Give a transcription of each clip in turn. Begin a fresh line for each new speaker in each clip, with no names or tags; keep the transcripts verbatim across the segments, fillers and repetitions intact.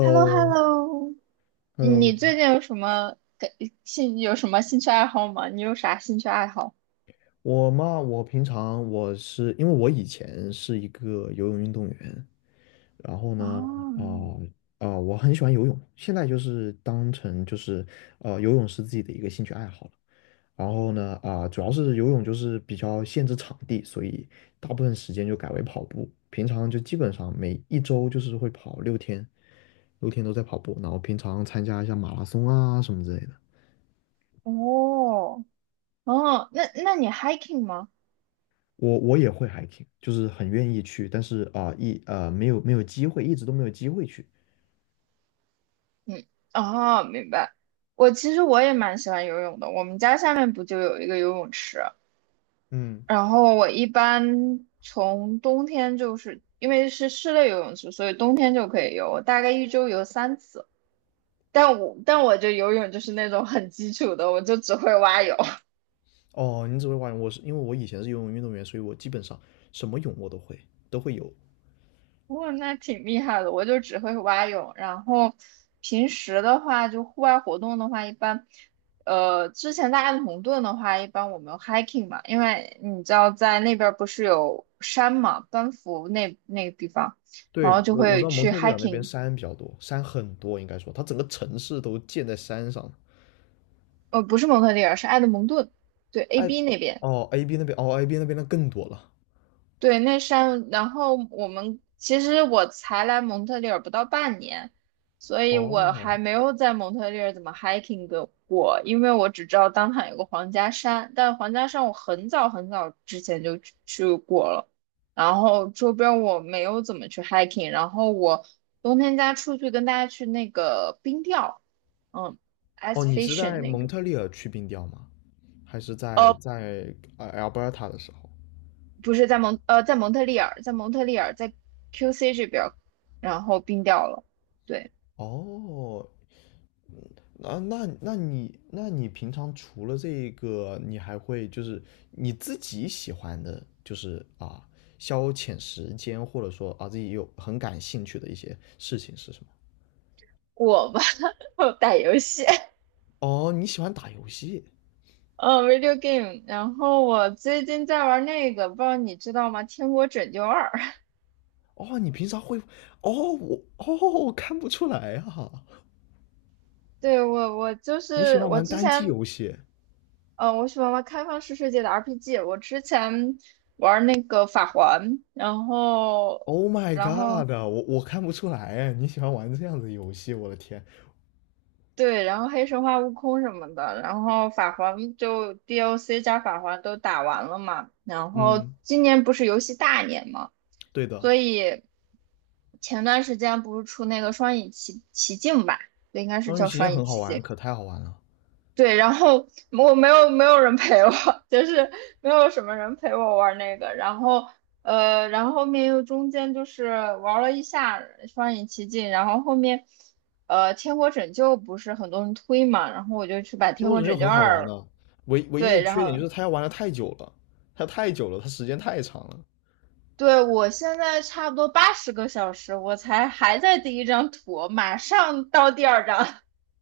h e l l o h e l l o 你最近有什么感兴有什么兴趣爱好吗？你有啥兴趣爱好？
我嘛，我平常我是因为我以前是一个游泳运动员，然后呢，
哦，
啊、啊、我很喜欢游泳，现在就是当成就是呃游泳是自己的一个兴趣爱好了。然后呢，啊、主要是游泳就是比较限制场地，所以大部分时间就改为跑步。平常就基本上每一周就是会跑六天，六天都在跑步，然后平常参加一下马拉松啊什么之类的。
哦，哦，那那你 hiking 吗？
我我也会 hiking,就是很愿意去，但是啊、一呃没有没有机会，一直都没有机会去。
嗯，哦，明白。我其实我也蛮喜欢游泳的，我们家下面不就有一个游泳池，
嗯，
然后我一般从冬天就是因为是室内游泳池，所以冬天就可以游，我大概一周游三次。但我但我就游泳就是那种很基础的，我就只会蛙泳。
哦，你只会蛙泳，我是因为我以前是游泳运动员，所以我基本上什么泳我都会，都会游。
不，那挺厉害的，我就只会蛙泳。然后平时的话，就户外活动的话，一般，呃，之前在埃德蒙顿的话，一般我们 hiking 嘛，因为你知道在那边儿不是有山嘛，班夫那那个地方，
对，
然后就
我我知
会
道蒙
去
特利尔那边
hiking，
山比较多，山很多，应该说它整个城市都建在山上。
呃，不是蒙特利尔，是埃德蒙顿，对
哎，
，A B 那边。
哦，A B 那边，哦，A B 那边那更多了。
对，那山，然后我们其实我才来蒙特利尔不到半年，所以我
哦，
还没有在蒙特利尔怎么 hiking 的过，因为我只知道当场有个皇家山，但皇家山我很早很早之前就去去过了，然后周边我没有怎么去 hiking，然后我冬天家出去跟大家去那个冰钓，嗯
哦，
，ice
你是
fishing
在
那
蒙
个。
特利尔去冰钓吗？还是在在呃 Alberta 的时候？
不是在蒙呃在蒙特利尔，在蒙特利尔在 Q C 这边儿，然后冰掉了。对，
哦，啊，那那你那你平常除了这个，你还会就是你自己喜欢的，就是啊，消遣时间或者说啊自己有很感兴趣的一些事情是什么？
我吧，我打游戏，
哦，你喜欢打游戏？
嗯 v i d e o game。然后我最近在玩那个，不知道你知道吗？《天国拯救二》。
哦，你平常会？哦，我哦，我看不出来啊，
对，我，我就
你喜
是
欢
我
玩
之
单机
前，
游戏
呃，我喜欢玩开放式世界的 R P G。我之前那个法环，然后，
？Oh my
然后
god,我我看不出来，你喜欢玩这样子的游戏，我的天。
对，然后黑神话、悟空什么的，然后法环就 d O c 加法环都打完了嘛，然后
嗯，
今年不是游戏大年嘛，
对的，
所以前段时间不是出那个双影奇奇境吧，应该是
双鱼
叫
期间
双影
很好
奇
玩，
境，
可太好玩了。
对，然后我没有没有人陪我，就是没有什么人陪我玩那个，然后呃，然后后面又中间就是玩了一下双影奇境，然后后面呃天国拯救不是很多人推嘛，然后我就去把
天
天
国
国
拯救
拯救
很好玩
二，
的，唯唯一的
对，然
缺点
后
就是它要玩的太久了，它太久了，它时间太长了。
对我现在差不多八十个小时，我才还在第一张图，马上到第二张，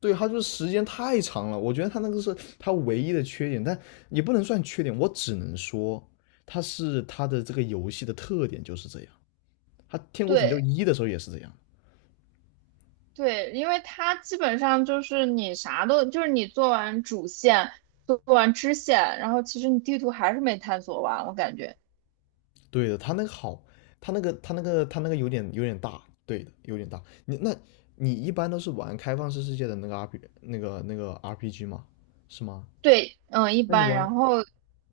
对，它就是时间太长了，我觉得它那个是它唯一的缺点，但也不能算缺点，我只能说它是它的这个游戏的特点就是这样。它 《天国拯救
对，
一》的时候也是这样，
对，因为它基本上就是你啥都，就是你做完主线，做完支线，然后其实你地图还是没探索完，我感觉。
对的，它那个好，它那个它那个它那个有点有点大，对的，有点大。你那你一般都是玩开放式世界的那个 R P 那个那个 R P G 吗？是吗？
对，嗯，一
那你
般。
玩
然后，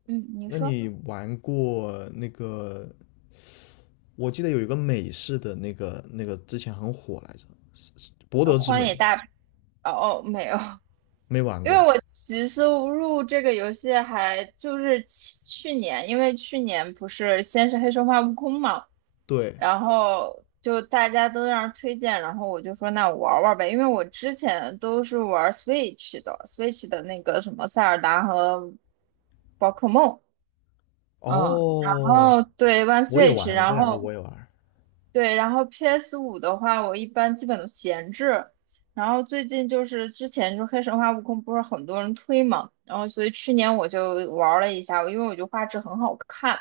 嗯，你
那
说，
你玩过那个？我记得有一个美式的那个那个之前很火来着，《博
呃，
德之
荒
门》
野大，哦哦，没有。
没 玩
因为
过。
我其实入这个游戏还就是去去年，因为去年不是先是黑神话悟空嘛，
对，
然后就大家都让人推荐，然后我就说那我玩玩呗，因为我之前都是玩 Switch 的，Switch 的那个什么塞尔达和宝可梦，嗯，然
哦，
后对玩
我也
Switch，
玩，这
然
两个
后
我也玩。
对，然后 P S 五的话，我一般基本都闲置。然后最近就是之前就黑神话悟空不是很多人推嘛，然后所以去年我就玩了一下，因为我觉得画质很好看，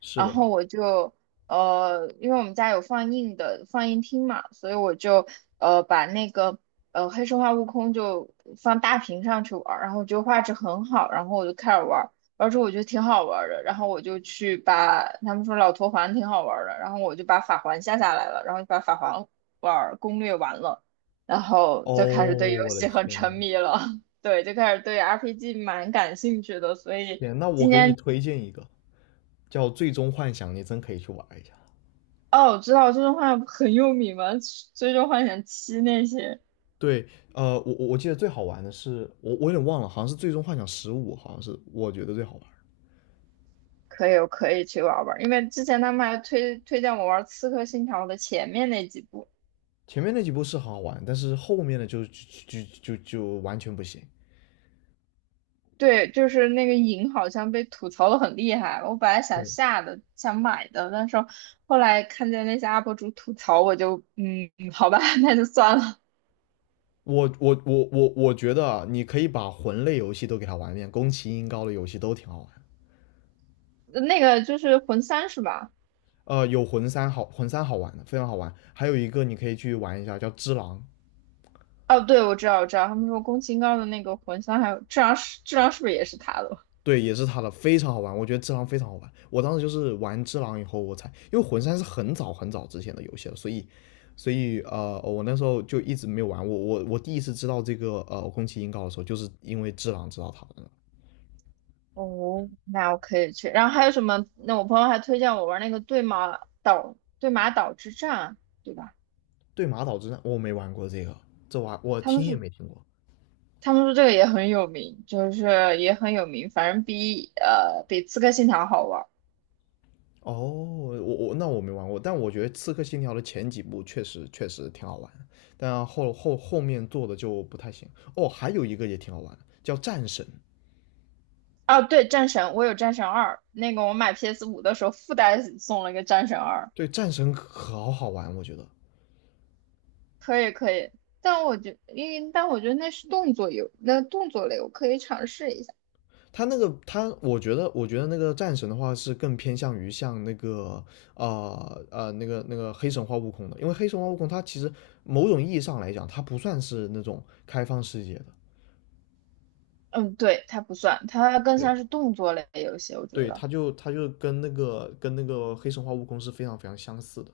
是
然
的，
后我就呃，因为我们家有放映的放映厅嘛，所以我就呃把那个呃黑神话悟空就放大屏上去玩儿，然后就画质很好，然后我就开始玩。之后我觉得挺好玩儿的，然后我就去把他们说老头环挺好玩儿的，然后我就把法环下下来了，然后就把法环玩儿攻略完了，然后就开始对
哦，
游
我的
戏很
天，
沉迷了。对，就开始对 R P G 蛮感兴趣的，所以
天，那我
今
给你
年
推荐一个叫《最终幻想》，你真可以去玩一下。
哦，我知道《最终幻想》很有名嘛，《最终幻想七》那些
对，呃，我我我记得最好玩的是，我我有点忘了，好像是《最终幻想十五》，好像是我觉得最好玩。
可以，我可以去玩儿玩儿，因为之前他们还推推荐我玩儿《刺客信条》的前面那几部，
前面那几部是好好玩，但是后面的就就就就就完全不行。
对，就是那个影好像被吐槽的很厉害。我本来想
对，
下的，想买的，但是后来看见那些 U P 主吐槽，我就嗯，好吧，那就算了。
我我我我我觉得啊，你可以把魂类游戏都给它玩一遍，宫崎英高的游戏都挺好玩。
呃那个就是魂三是吧？
呃，有魂三好，魂三好玩的，非常好玩。还有一个你可以去玩一下，叫《只狼》，
哦，对，我知道，我知道，他们说宫崎英高的那个魂三，还有质量是质量是不是也是他的？
对，也是他的，非常好玩。我觉得《只狼》非常好玩。我当时就是玩《只狼》以后，我才因为魂三是很早很早之前的游戏了，所以所以呃，我那时候就一直没有玩。我我我第一次知道这个呃宫崎英高的时候，就是因为《只狼》知道他的。
哦，那我可以去。然后还有什么？那我朋友还推荐我玩那个对马岛对马岛之战，对吧？
对马岛之战我没玩过这个，这玩我
他们
听也
是
没听过。
他们说这个也很有名，就是也很有名，反正比呃比《刺客信条》好玩儿
哦，我我那我没玩过，但我觉得《刺客信条》的前几部确实确实挺好玩，但后后后面做的就不太行。哦，还有一个也挺好玩的，叫《战神》。
啊，对，《战神》我有《战神二》，那个我买 P S 五的时候附带送了一个《战神二》，
对，《战神》可好好玩，我觉得
可以可以。但我觉，因为但我觉得那是动作游，那动作类我可以尝试一下。
他那个他，我觉得我觉得那个《战神》的话是更偏向于像那个呃呃那个那个黑神话悟空的，因为黑神话悟空它其实某种意义上来讲，它不算是那种开放世界的。
嗯，对，它不算，它更
对，
像是动作类游戏，我觉
对，
得。
它就它就跟那个跟那个黑神话悟空是非常非常相似的。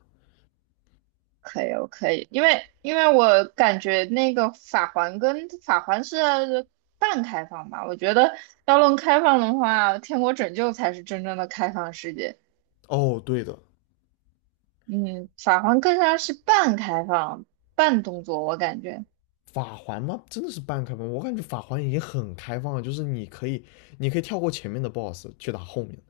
可以，我可以，因为因为我感觉那个法环跟法环是半开放吧，我觉得要论开放的话，天国拯救才是真正的开放世界。
哦，对的，
嗯，法环更像是半开放、半动作，我感觉。
法环吗？真的是半开放，我感觉法环已经很开放了，就是你可以，你可以跳过前面的 BOSS 去打后面的，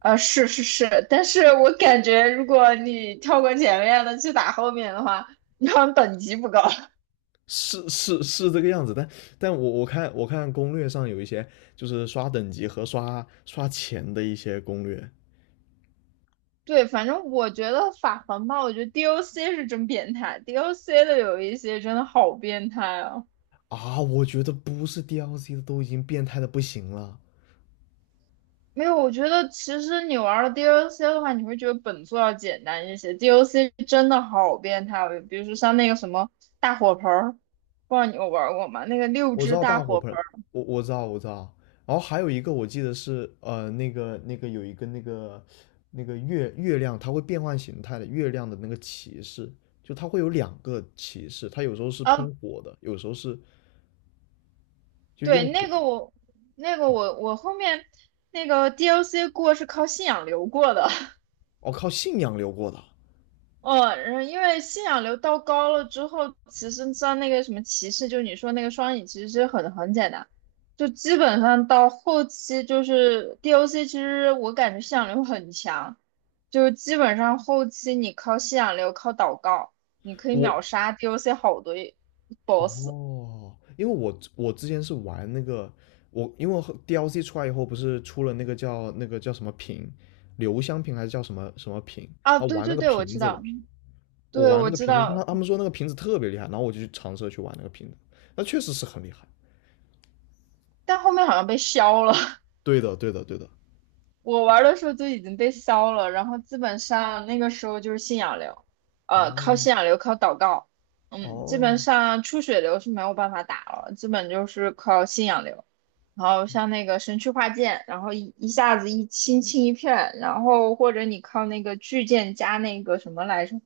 呃，是是是，但是我感觉如果你跳过前面的去打后面的话，你好像等级不高。
是是是这个样子。但但我我看我看攻略上有一些就是刷等级和刷刷钱的一些攻略
对，反正我觉得法环吧，我觉得 D O C 是真变态，D O C 的有一些真的好变态啊。
啊，我觉得不是 D L C 的都已经变态的不行了。
没有，我觉得其实你玩了 D L C 的话，你会觉得本作要简单一些。D L C 真的好变态哦，比如说像那个什么大火盆儿，不知道你有玩过吗？那个六
我知
只
道
大
大火
火
盆，
盆儿
我我知道，我知道。然后还有一个我记得是呃那个那个有一个那个那个月月亮，它会变换形态的，月亮的那个骑士，就它会有两个骑士，它有时候是
啊，
喷火的，有时候是就
对，
用
那
火。
个我，那个我，我后面那个 D L C 过是靠信仰流过的。
哦，靠信仰流过的。
哦，然后因为信仰流到高了之后，其实像那个什么歧视，就是你说那个双影，其实是很很简单，就基本上到后期就是 D O C，其实我感觉信仰流很强，就是基本上后期你靠信仰流靠祷告，你可以
我
秒杀 D O C 好多 BOSS
哦，因为我我之前是玩那个我，因为和 D L C 出来以后不是出了那个叫那个叫什么瓶，留香瓶还是叫什么什么瓶
啊，
啊？
对
玩那
对
个
对，我
瓶
知
子了。
道，
我
对
玩
我
那个
知
瓶子，他
道，
他们说那个瓶子特别厉害，然后我就去尝试去玩那个瓶子，那确实是很厉害。
但后面好像被削了，
对的，对的，对的。
我玩的时候就已经被烧了，然后基本上那个时候就是信仰流，呃，靠
哦
信仰流，靠祷告，嗯，基本
哦，
上出血流是没有办法打了，基本就是靠信仰流，然后像那个神区化剑，然后一一下子一清清一片，然后或者你靠那个巨剑加那个什么来着，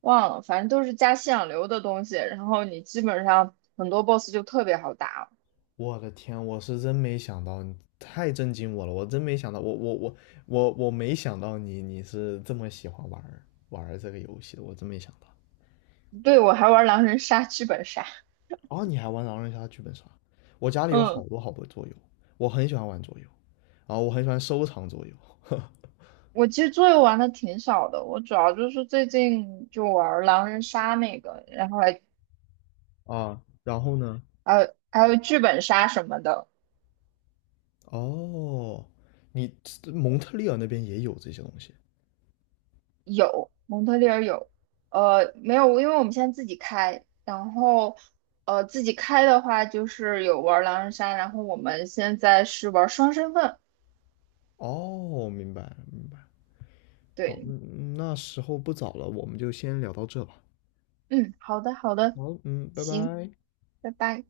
忘了，反正都是加信仰流的东西，然后你基本上很多 boss 就特别好打了。
我的天，我是真没想到，你太震惊我了，我真没想到，我我我我我没想到你你是这么喜欢玩儿玩儿这个游戏的，我真没想到。
对，我还玩狼人杀剧本杀，
哦，你还玩狼人杀、剧本杀？我家里有
嗯。
好多好多桌游，我很喜欢玩桌游，啊，我很喜欢收藏桌游，
我其实桌游玩的挺少的，我主要就是最近就玩儿狼人杀那个，然后还
啊，然后呢？
还有还有剧本杀什么的，
哦，你蒙特利尔那边也有这些东西。
有蒙特利尔有，呃没有，因为我们现在自己开，然后呃自己开的话就是有玩儿狼人杀，然后我们现在是玩儿双身份，
哦，明白了明白了，好，
对，
嗯那时候不早了，我们就先聊到这吧。
嗯，好的好的，
好，嗯，拜
行，
拜。
拜拜。